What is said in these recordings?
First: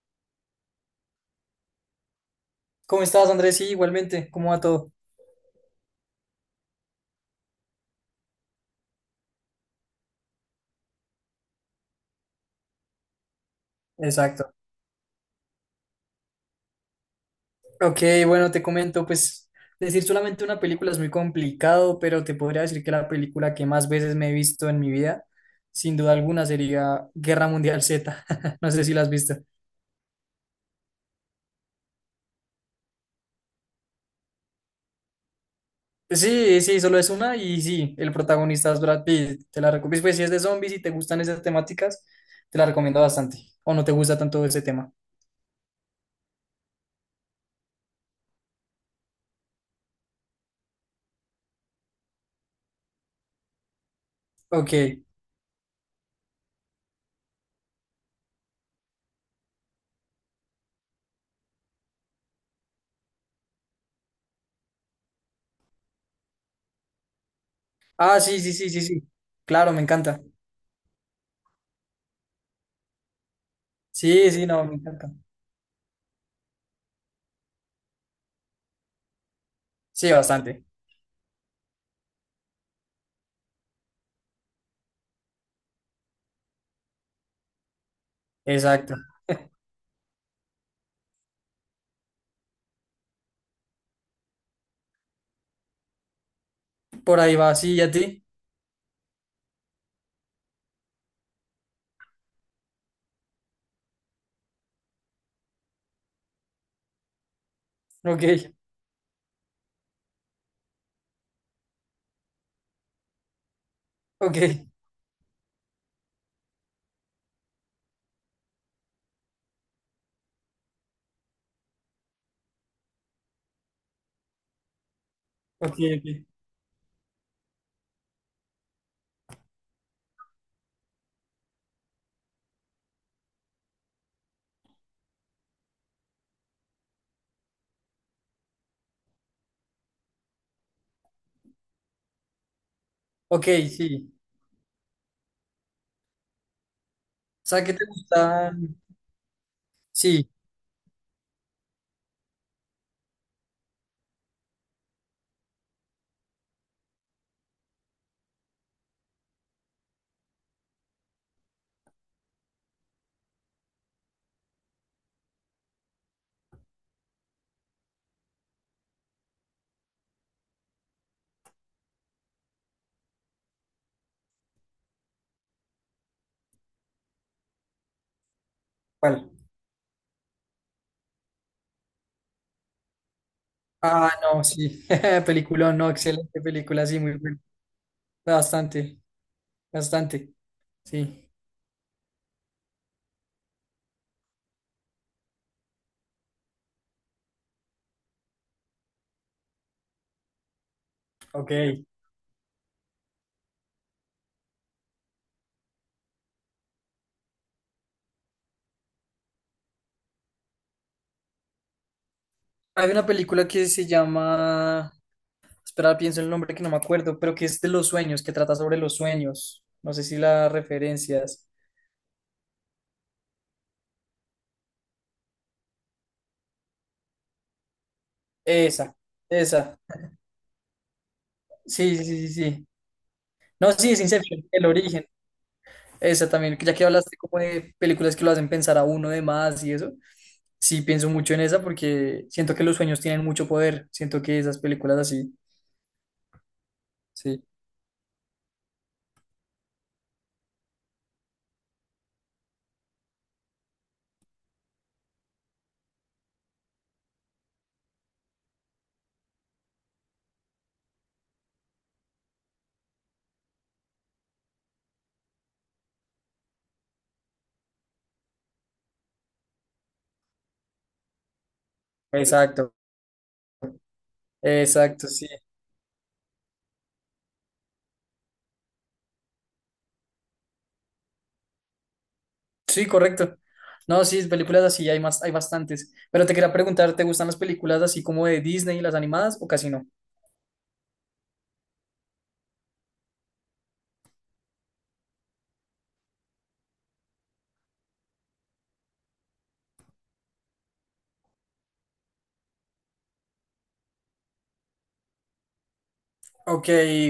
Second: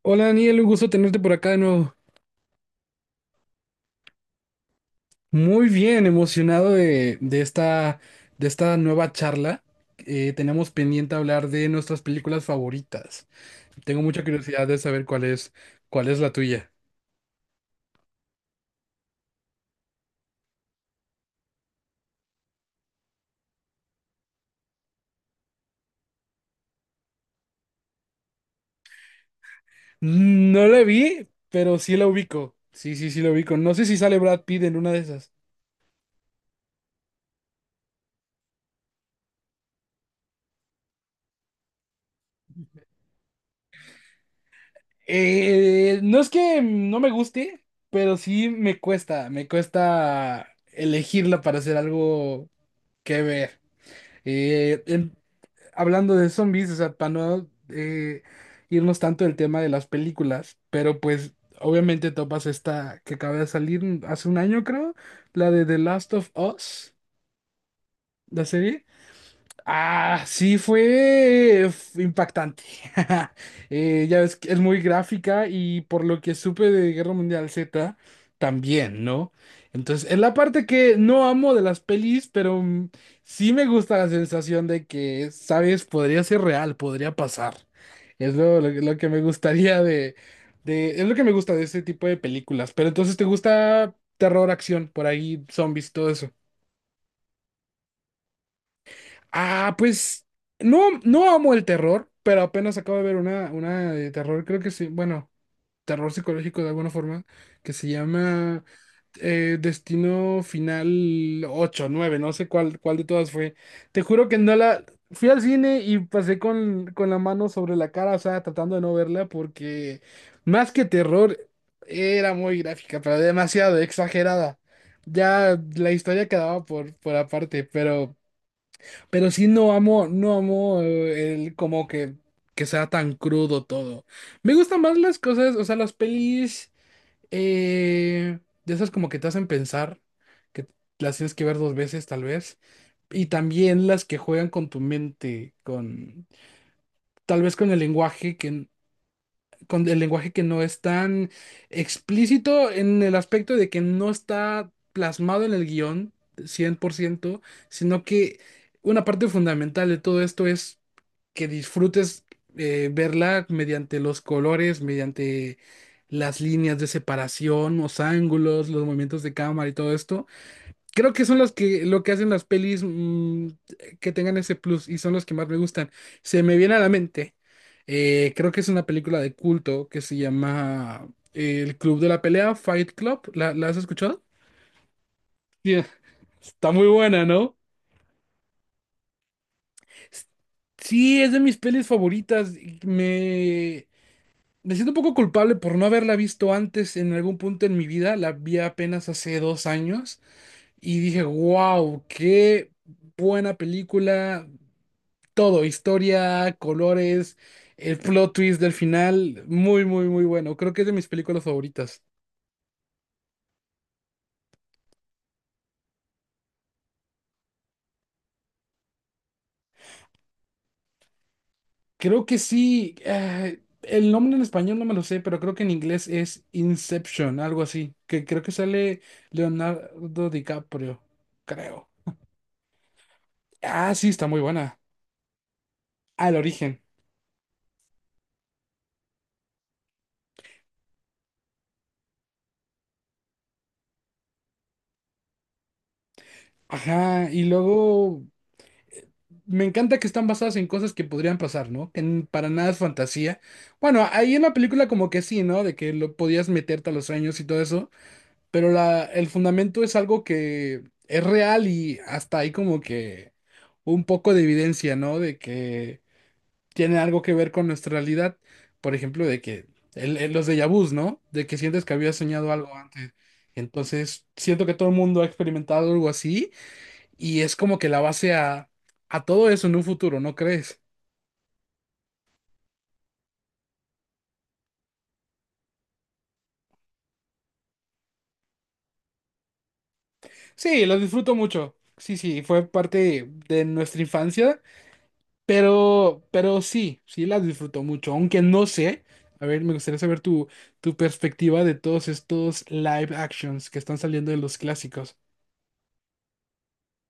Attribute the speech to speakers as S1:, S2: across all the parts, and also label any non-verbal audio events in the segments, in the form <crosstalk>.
S1: Hola, Daniel, un gusto tenerte por acá de nuevo.
S2: ¿Cómo estás, Andrés? Sí, igualmente, ¿cómo va todo?
S1: Muy bien, emocionado de esta nueva charla. Tenemos pendiente hablar de nuestras películas favoritas. Tengo mucha
S2: Exacto.
S1: curiosidad de saber cuál es la tuya.
S2: Ok, bueno, te comento, pues decir solamente una película es muy complicado, pero te podría decir que la película que más veces me he visto en mi vida, sin duda alguna, sería Guerra Mundial Z. <laughs> No sé si la has visto.
S1: No la vi, pero sí la ubico. Sí, sí, sí la ubico. No sé si sale Brad Pitt en una de esas.
S2: Sí, sí, solo es una y sí, el protagonista es Brad Pitt. Te la recomiendo, pues si es de zombies y te gustan esas temáticas, te la recomiendo bastante. O no te gusta tanto ese tema.
S1: No es que no me guste, pero sí me cuesta elegirla para hacer algo que ver. Eh,
S2: Ok.
S1: em- Hablando de zombies, o sea, para no irnos tanto del tema de las películas, pero pues obviamente topas esta que acaba de salir hace un año, creo, la de The Last of Us,
S2: Ah, sí,
S1: la
S2: sí, sí, sí,
S1: serie.
S2: sí. Claro, me encanta.
S1: Ah, sí, fue impactante. <laughs> Ya
S2: Sí,
S1: ves
S2: sí,
S1: que es
S2: no, me
S1: muy
S2: encanta.
S1: gráfica y por lo que supe de Guerra Mundial Z también, ¿no? Entonces,
S2: Sí,
S1: es la
S2: bastante.
S1: parte que no amo de las pelis, pero sí me gusta la sensación de que, ¿sabes? Podría ser real, podría pasar. Es lo, lo-
S2: Exacto.
S1: lo que me gustaría de. Es lo que me gusta de ese tipo de películas. Pero entonces, ¿te gusta terror, acción, por ahí, zombies, todo?
S2: Por ahí va, sí, ¿y a ti?
S1: Ah, pues no amo el terror, pero apenas acabo de ver una de terror, creo que sí, bueno, terror psicológico de alguna forma, que se
S2: Ok,
S1: llama Destino Final ocho, nueve, no sé cuál de todas fue. Te juro
S2: ok,
S1: que no la... Fui al cine y pasé con la mano sobre la cara, o sea, tratando de no verla porque más que terror era muy gráfica, pero demasiado exagerada. Ya
S2: ok,
S1: la
S2: ok.
S1: historia quedaba por aparte, pero... Pero sí no amo el como que sea tan crudo todo. Me gustan más las cosas, o sea, las pelis de esas como que te hacen pensar, que las tienes que ver dos veces tal vez. Y
S2: Ok,
S1: también las
S2: sí.
S1: que juegan con tu mente, con, tal
S2: O
S1: vez,
S2: sea, ¿qué te gustan?
S1: con el
S2: Sí,
S1: lenguaje que no es tan explícito en el aspecto de que no está plasmado en el guión 100%, sino que una parte fundamental de todo esto es que disfrutes verla mediante los colores, mediante las líneas de separación, los ángulos, los movimientos de cámara y todo esto. Creo que son los que lo que hacen las pelis que tengan ese plus y son los que más me gustan. Se me viene a la mente. Creo que es una película
S2: ¿cuál?
S1: de culto que se llama El Club de la Pelea, Fight Club. ¿La has
S2: Ah,
S1: escuchado?
S2: no, sí. <laughs> Película,
S1: Sí.
S2: no, excelente
S1: Está muy
S2: película, sí, muy
S1: buena,
S2: buena.
S1: ¿no?
S2: Bastante,
S1: S-
S2: bastante.
S1: Sí,
S2: Sí,
S1: es de mis pelis favoritas. Y me siento un poco culpable por no haberla visto antes en algún punto en mi vida. La vi apenas hace 2 años y dije,
S2: ok.
S1: wow, qué buena película. Todo, historia, colores, el plot twist del final, muy, muy, muy bueno. Creo que es de mis películas favoritas.
S2: Hay una película que se llama. Espera, pienso el nombre que no me acuerdo, pero que es de los sueños, que trata sobre los sueños. No sé si la referencias.
S1: Creo que sí, el nombre en español no me lo sé, pero creo que en inglés es Inception, algo así, que creo que
S2: Esa,
S1: sale
S2: esa.
S1: Leonardo DiCaprio, creo.
S2: Sí, sí, sí, sí, sí. No, sí,
S1: Ah,
S2: es
S1: sí, está muy
S2: Inception, el
S1: buena.
S2: origen. Esa
S1: Al
S2: también, ya
S1: origen.
S2: que hablaste como de películas que lo hacen pensar a uno de más y eso, sí pienso mucho en esa porque siento que los sueños tienen mucho poder, siento que esas películas así,
S1: Ajá,
S2: sí,
S1: y luego me encanta que están basadas en cosas que podrían pasar, ¿no? Que para nada es fantasía. Bueno, ahí en la película como que sí, ¿no? De que lo podías meterte a los sueños y todo eso, pero el fundamento es algo que es real y hasta hay como que un poco de evidencia, ¿no? De que tiene algo que ver con nuestra realidad. Por ejemplo, de que los déjà vus, ¿no? De que sientes que habías soñado
S2: exacto,
S1: algo antes. Entonces, siento que todo el
S2: exacto,
S1: mundo ha
S2: sí,
S1: experimentado algo así y es como que la base a todo eso en un futuro, ¿no crees?
S2: sí, correcto. No, sí, películas así hay más, hay bastantes, pero te quería preguntar, ¿te gustan las películas así como de Disney, las animadas o casi no?
S1: Sí, lo disfruto mucho. Sí, sí, fue parte de nuestra infancia, pero sí, sí las disfruto mucho, aunque no sé. A ver, me gustaría saber tu perspectiva de todos estos live actions que están saliendo de los clásicos.
S2: Ok,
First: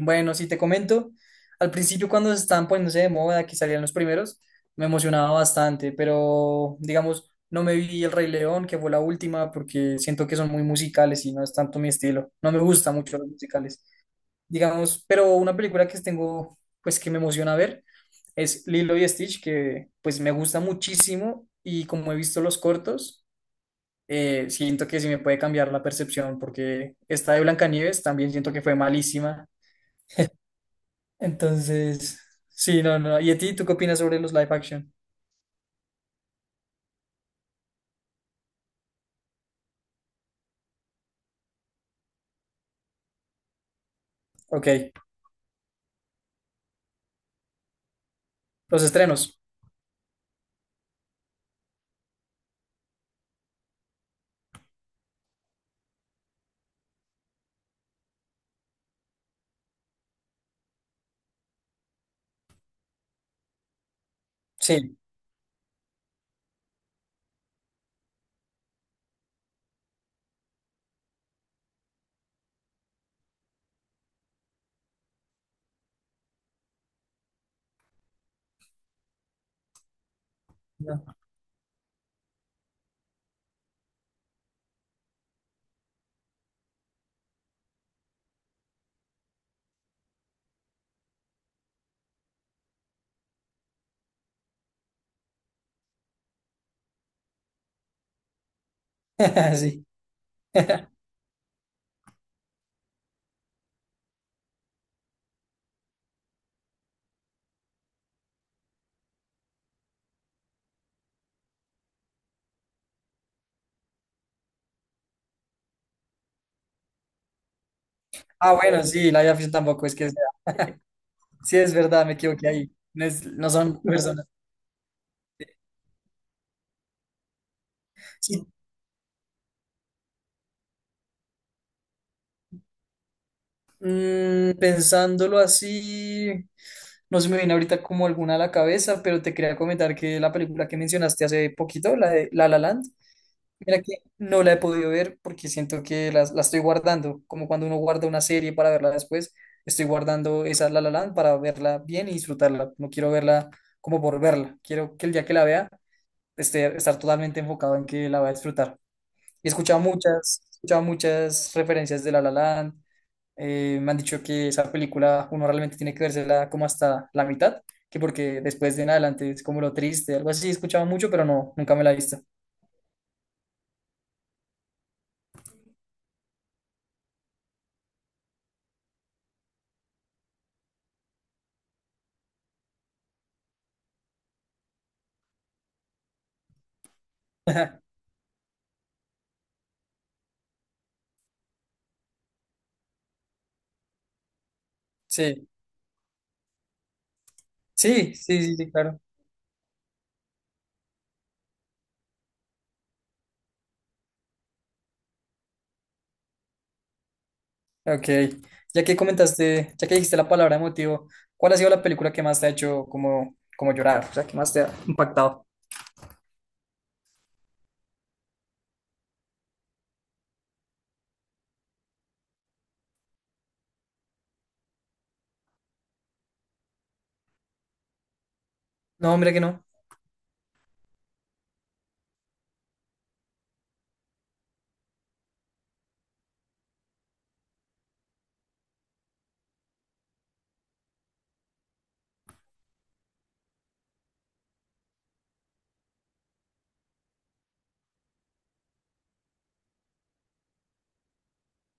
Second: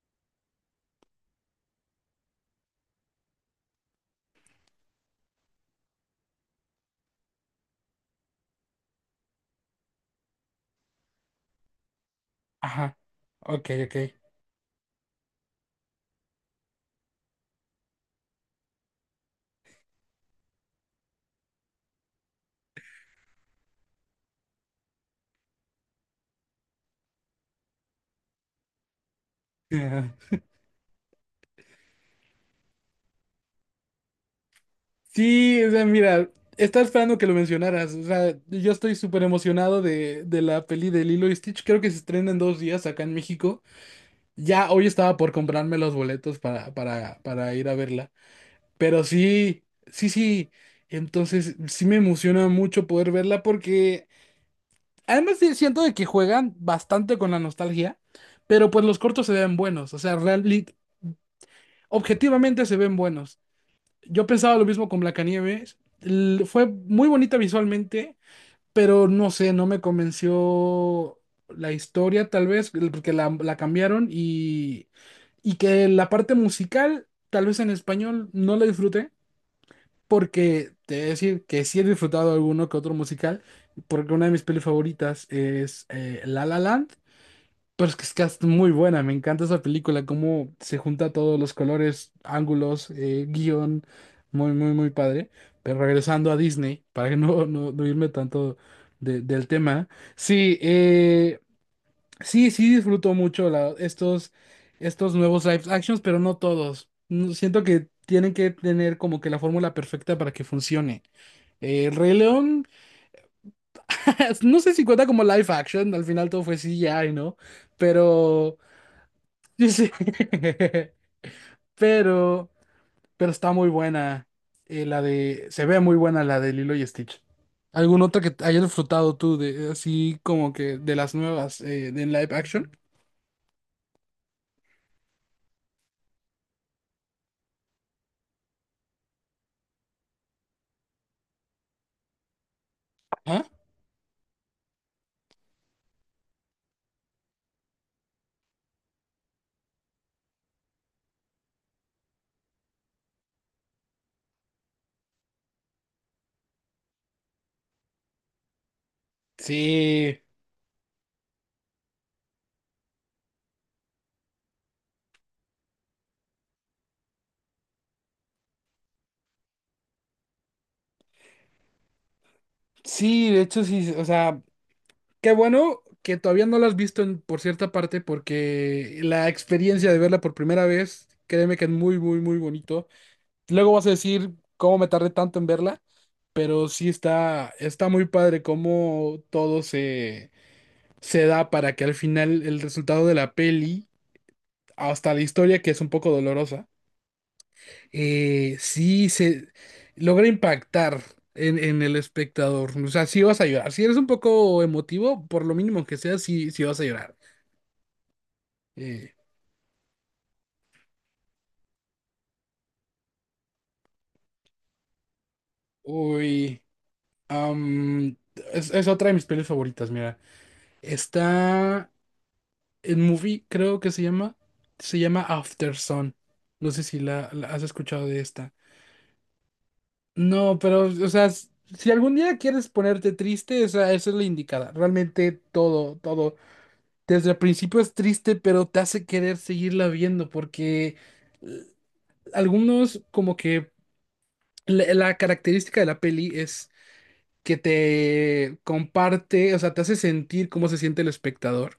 S2: bueno, si te comento, al principio cuando se estaban poniéndose de moda, que salían los primeros, me emocionaba bastante, pero digamos, no me vi El Rey León, que fue la última, porque siento que son muy musicales y no es tanto mi estilo. No me gusta
S1: Ajá.
S2: mucho los
S1: Ok,
S2: musicales.
S1: ok.
S2: Digamos, pero una película que tengo, pues que me emociona ver, es Lilo y Stitch, que pues me gusta muchísimo y como he visto los cortos, siento que sí me puede cambiar la percepción, porque esta de Blancanieves también siento que fue malísima
S1: Ajá.
S2: entonces, sí, no, no, no. ¿Y a ti, tú qué opinas sobre los live action?
S1: Sí, o sea, mira, estaba esperando que lo mencionaras. O sea, yo estoy súper emocionado de la peli de Lilo y Stitch. Creo que se estrena en 2 días acá en México.
S2: Ok.
S1: Ya hoy estaba por comprarme los boletos para ir a verla.
S2: Los
S1: Pero
S2: estrenos.
S1: sí, sí, sí. Entonces sí me emociona mucho poder verla porque además sí siento de que juegan bastante con la nostalgia, pero pues los cortos se ven buenos. O sea, realmente, objetivamente se ven buenos. Yo pensaba lo mismo
S2: Sí.
S1: con Blancanieves. Fue muy bonita visualmente, pero no sé, no me convenció la historia, tal vez, porque la cambiaron y que la parte musical, tal vez en español, no la disfruté, porque te
S2: No.
S1: voy a decir que sí he disfrutado alguno que otro musical, porque una de mis pelis favoritas es La La Land, pero es que es muy buena, me encanta esa película, cómo se junta todos los colores, ángulos, guión, muy, muy, muy padre. Pero regresando a Disney, para que no irme tanto del
S2: <laughs> Sí.
S1: tema. Sí,
S2: <laughs>
S1: sí sí disfruto mucho estos nuevos live actions, pero no todos. Siento que tienen que tener como que la fórmula perfecta para que funcione. El Rey León, <laughs> no sé si cuenta como live action, al final todo fue CGI, ¿no?
S2: Ah,
S1: Pero,
S2: bueno, sí, live action
S1: yo
S2: tampoco.
S1: sé. <laughs>
S2: Sí es verdad, me equivoqué
S1: Pero,
S2: ahí.
S1: pero
S2: No
S1: está muy
S2: son personas.
S1: buena. Se ve muy buena la de Lilo y Stitch. ¿Algún otro que
S2: Sí.
S1: hayas disfrutado tú, así como que de las nuevas de live action?
S2: Pensándolo así, no se me viene ahorita como alguna a la cabeza, pero te quería comentar que la película que mencionaste hace poquito, la de La La Land,
S1: Ajá.
S2: mira que no la he podido ver porque siento que estoy guardando, como cuando uno guarda una serie para verla después, estoy guardando esa La La Land para verla bien y disfrutarla. No quiero verla como por verla, quiero que el día que la vea esté estar totalmente enfocado en que la voy a disfrutar.
S1: Sí.
S2: He escuchado muchas referencias de La La Land, me han dicho que esa película uno realmente tiene que vérsela como hasta la mitad, que porque después de en adelante es como lo triste, algo así. He escuchado mucho, pero no, nunca me la he visto.
S1: Sí, de hecho sí, o sea, qué bueno que todavía no la has visto por cierta parte porque la experiencia de verla por primera vez, créeme que es muy, muy, muy bonito. Luego vas a decir cómo me tardé tanto en verla, pero sí está
S2: <laughs>
S1: muy padre cómo todo se da para que al final el resultado de la peli, hasta la
S2: Sí.
S1: historia que es un poco dolorosa.
S2: Sí, sí, sí, sí, claro.
S1: Sí se logra impactar en el espectador. O sea, sí vas a llorar. Si eres un poco emotivo, por lo mínimo que sea, sí, sí vas a llorar.
S2: Ok. Ya que
S1: Eh,
S2: comentaste, ya que dijiste la palabra emotivo, ¿cuál ha sido la película que más te ha hecho como, como llorar? O sea, que más te ha impactado.
S1: Uy, am, es otra de mis pelis favoritas, mira. Está en movie, creo que se llama. Se llama After Sun. No sé si la has escuchado de esta.
S2: No, mira que no.
S1: No, pero, o sea, si algún día quieres ponerte triste, esa es la indicada. Realmente todo, todo. Desde el principio es triste, pero te hace querer seguirla viendo porque eh, algunos como que la característica de la peli es que te comparte, o sea, te hace sentir cómo se siente el espectador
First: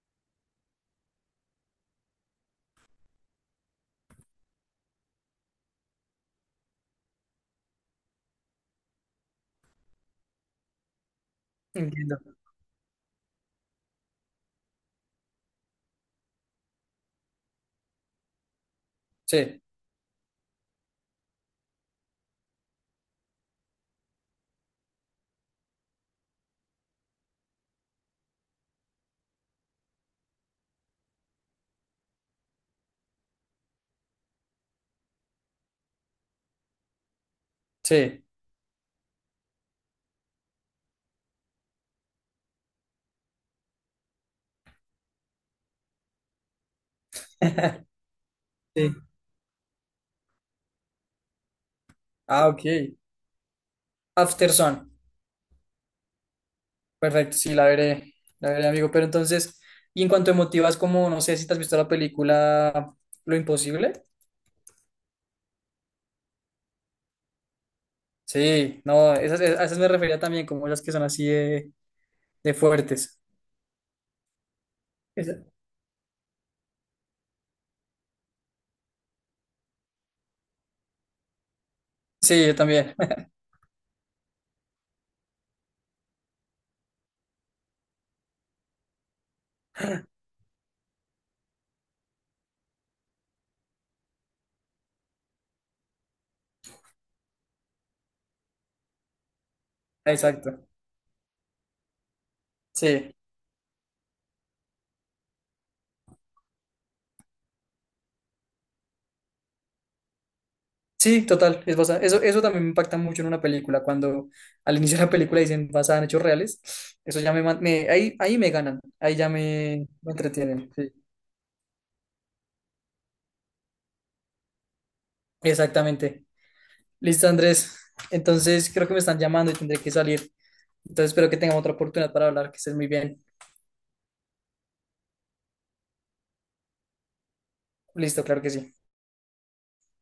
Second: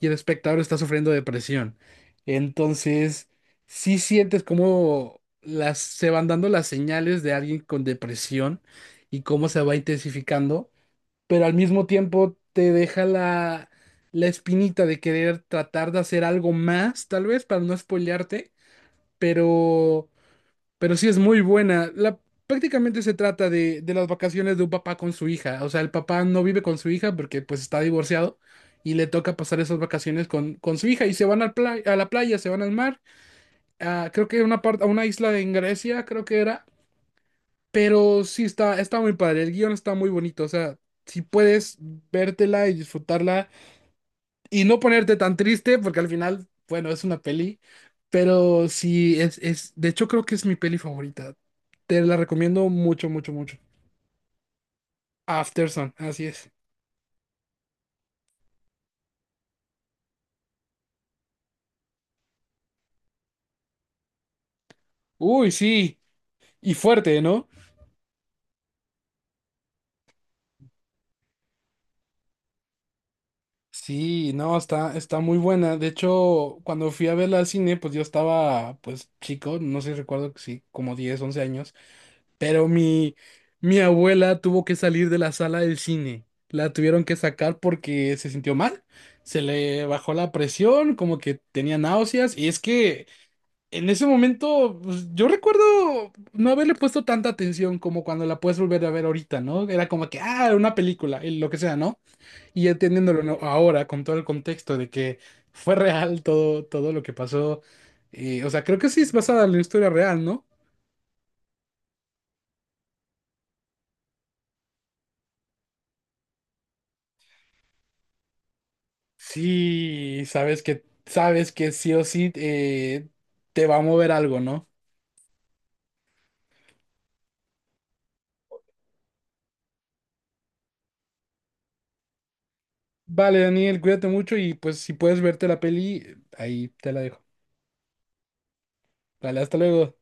S1: y el espectador está sufriendo depresión. Entonces, sí sientes cómo se van dando las señales de alguien con depresión y cómo se va intensificando, pero al mismo
S2: Entiendo.
S1: tiempo te deja la espinita de querer tratar de hacer algo más, tal vez, para no spoilearte,
S2: Sí,
S1: pero, pero, sí es muy buena. Prácticamente se trata de las vacaciones de un papá con su hija, o sea, el papá no vive con su hija porque pues está divorciado. Y le toca pasar esas vacaciones con su hija y se van al a la playa, se van al mar, creo que a una parte, a una isla en Grecia, creo que era, pero
S2: sí.
S1: sí está muy padre, el guión está muy bonito, o sea, si puedes vértela y disfrutarla y no ponerte tan triste, porque al final, bueno, es una peli,
S2: <laughs>
S1: pero
S2: Sí.
S1: sí de hecho creo que es mi peli favorita. Te la
S2: Ah, ok.
S1: recomiendo mucho, mucho, mucho.
S2: After Sun.
S1: After Sun, así es.
S2: Perfecto, sí, la veré. La veré, amigo. Pero entonces, y en cuanto a emotivas, como no sé si te has visto la película Lo Imposible.
S1: Uy, sí, y fuerte, ¿no?
S2: Sí, no, esas, a esas me refería también, como las que son así de fuertes.
S1: Sí, no, está muy
S2: Esa-
S1: buena. De hecho, cuando fui a verla al cine, pues yo estaba, pues chico, no sé, recuerdo que sí, como 10 u 11 años.
S2: Sí, yo
S1: Pero
S2: también.
S1: mi abuela tuvo que salir de la sala del cine. La tuvieron que sacar porque se sintió mal. Se le bajó la presión, como que tenía náuseas. Y es que en ese momento, pues, yo recuerdo no haberle puesto tanta atención como cuando la puedes volver a ver ahorita, ¿no? Era
S2: <laughs>
S1: como que, ah,
S2: Exacto.
S1: una película, y lo que sea, ¿no? Y
S2: Sí.
S1: entendiéndolo, ¿no?, ahora con todo el contexto de que fue real todo, todo lo que pasó. O sea, creo que sí es basada en la historia real, ¿no?
S2: Sí, total, es basada. Eso también me impacta mucho en una película, cuando al inicio de la película dicen basada en hechos reales, eso ya me, ahí, ahí me ganan, ahí ya me
S1: Sí,
S2: entretienen. Sí.
S1: sabes que sí o sí, te va a mover algo, ¿no?
S2: Exactamente. Listo, Andrés. Entonces creo que me están llamando y tendré que salir. Entonces espero que tengamos otra oportunidad para hablar, que estés muy bien.
S1: Vale, Daniel, cuídate mucho y pues si puedes verte la peli, ahí te la dejo.
S2: Listo, claro que sí.
S1: Vale, hasta luego.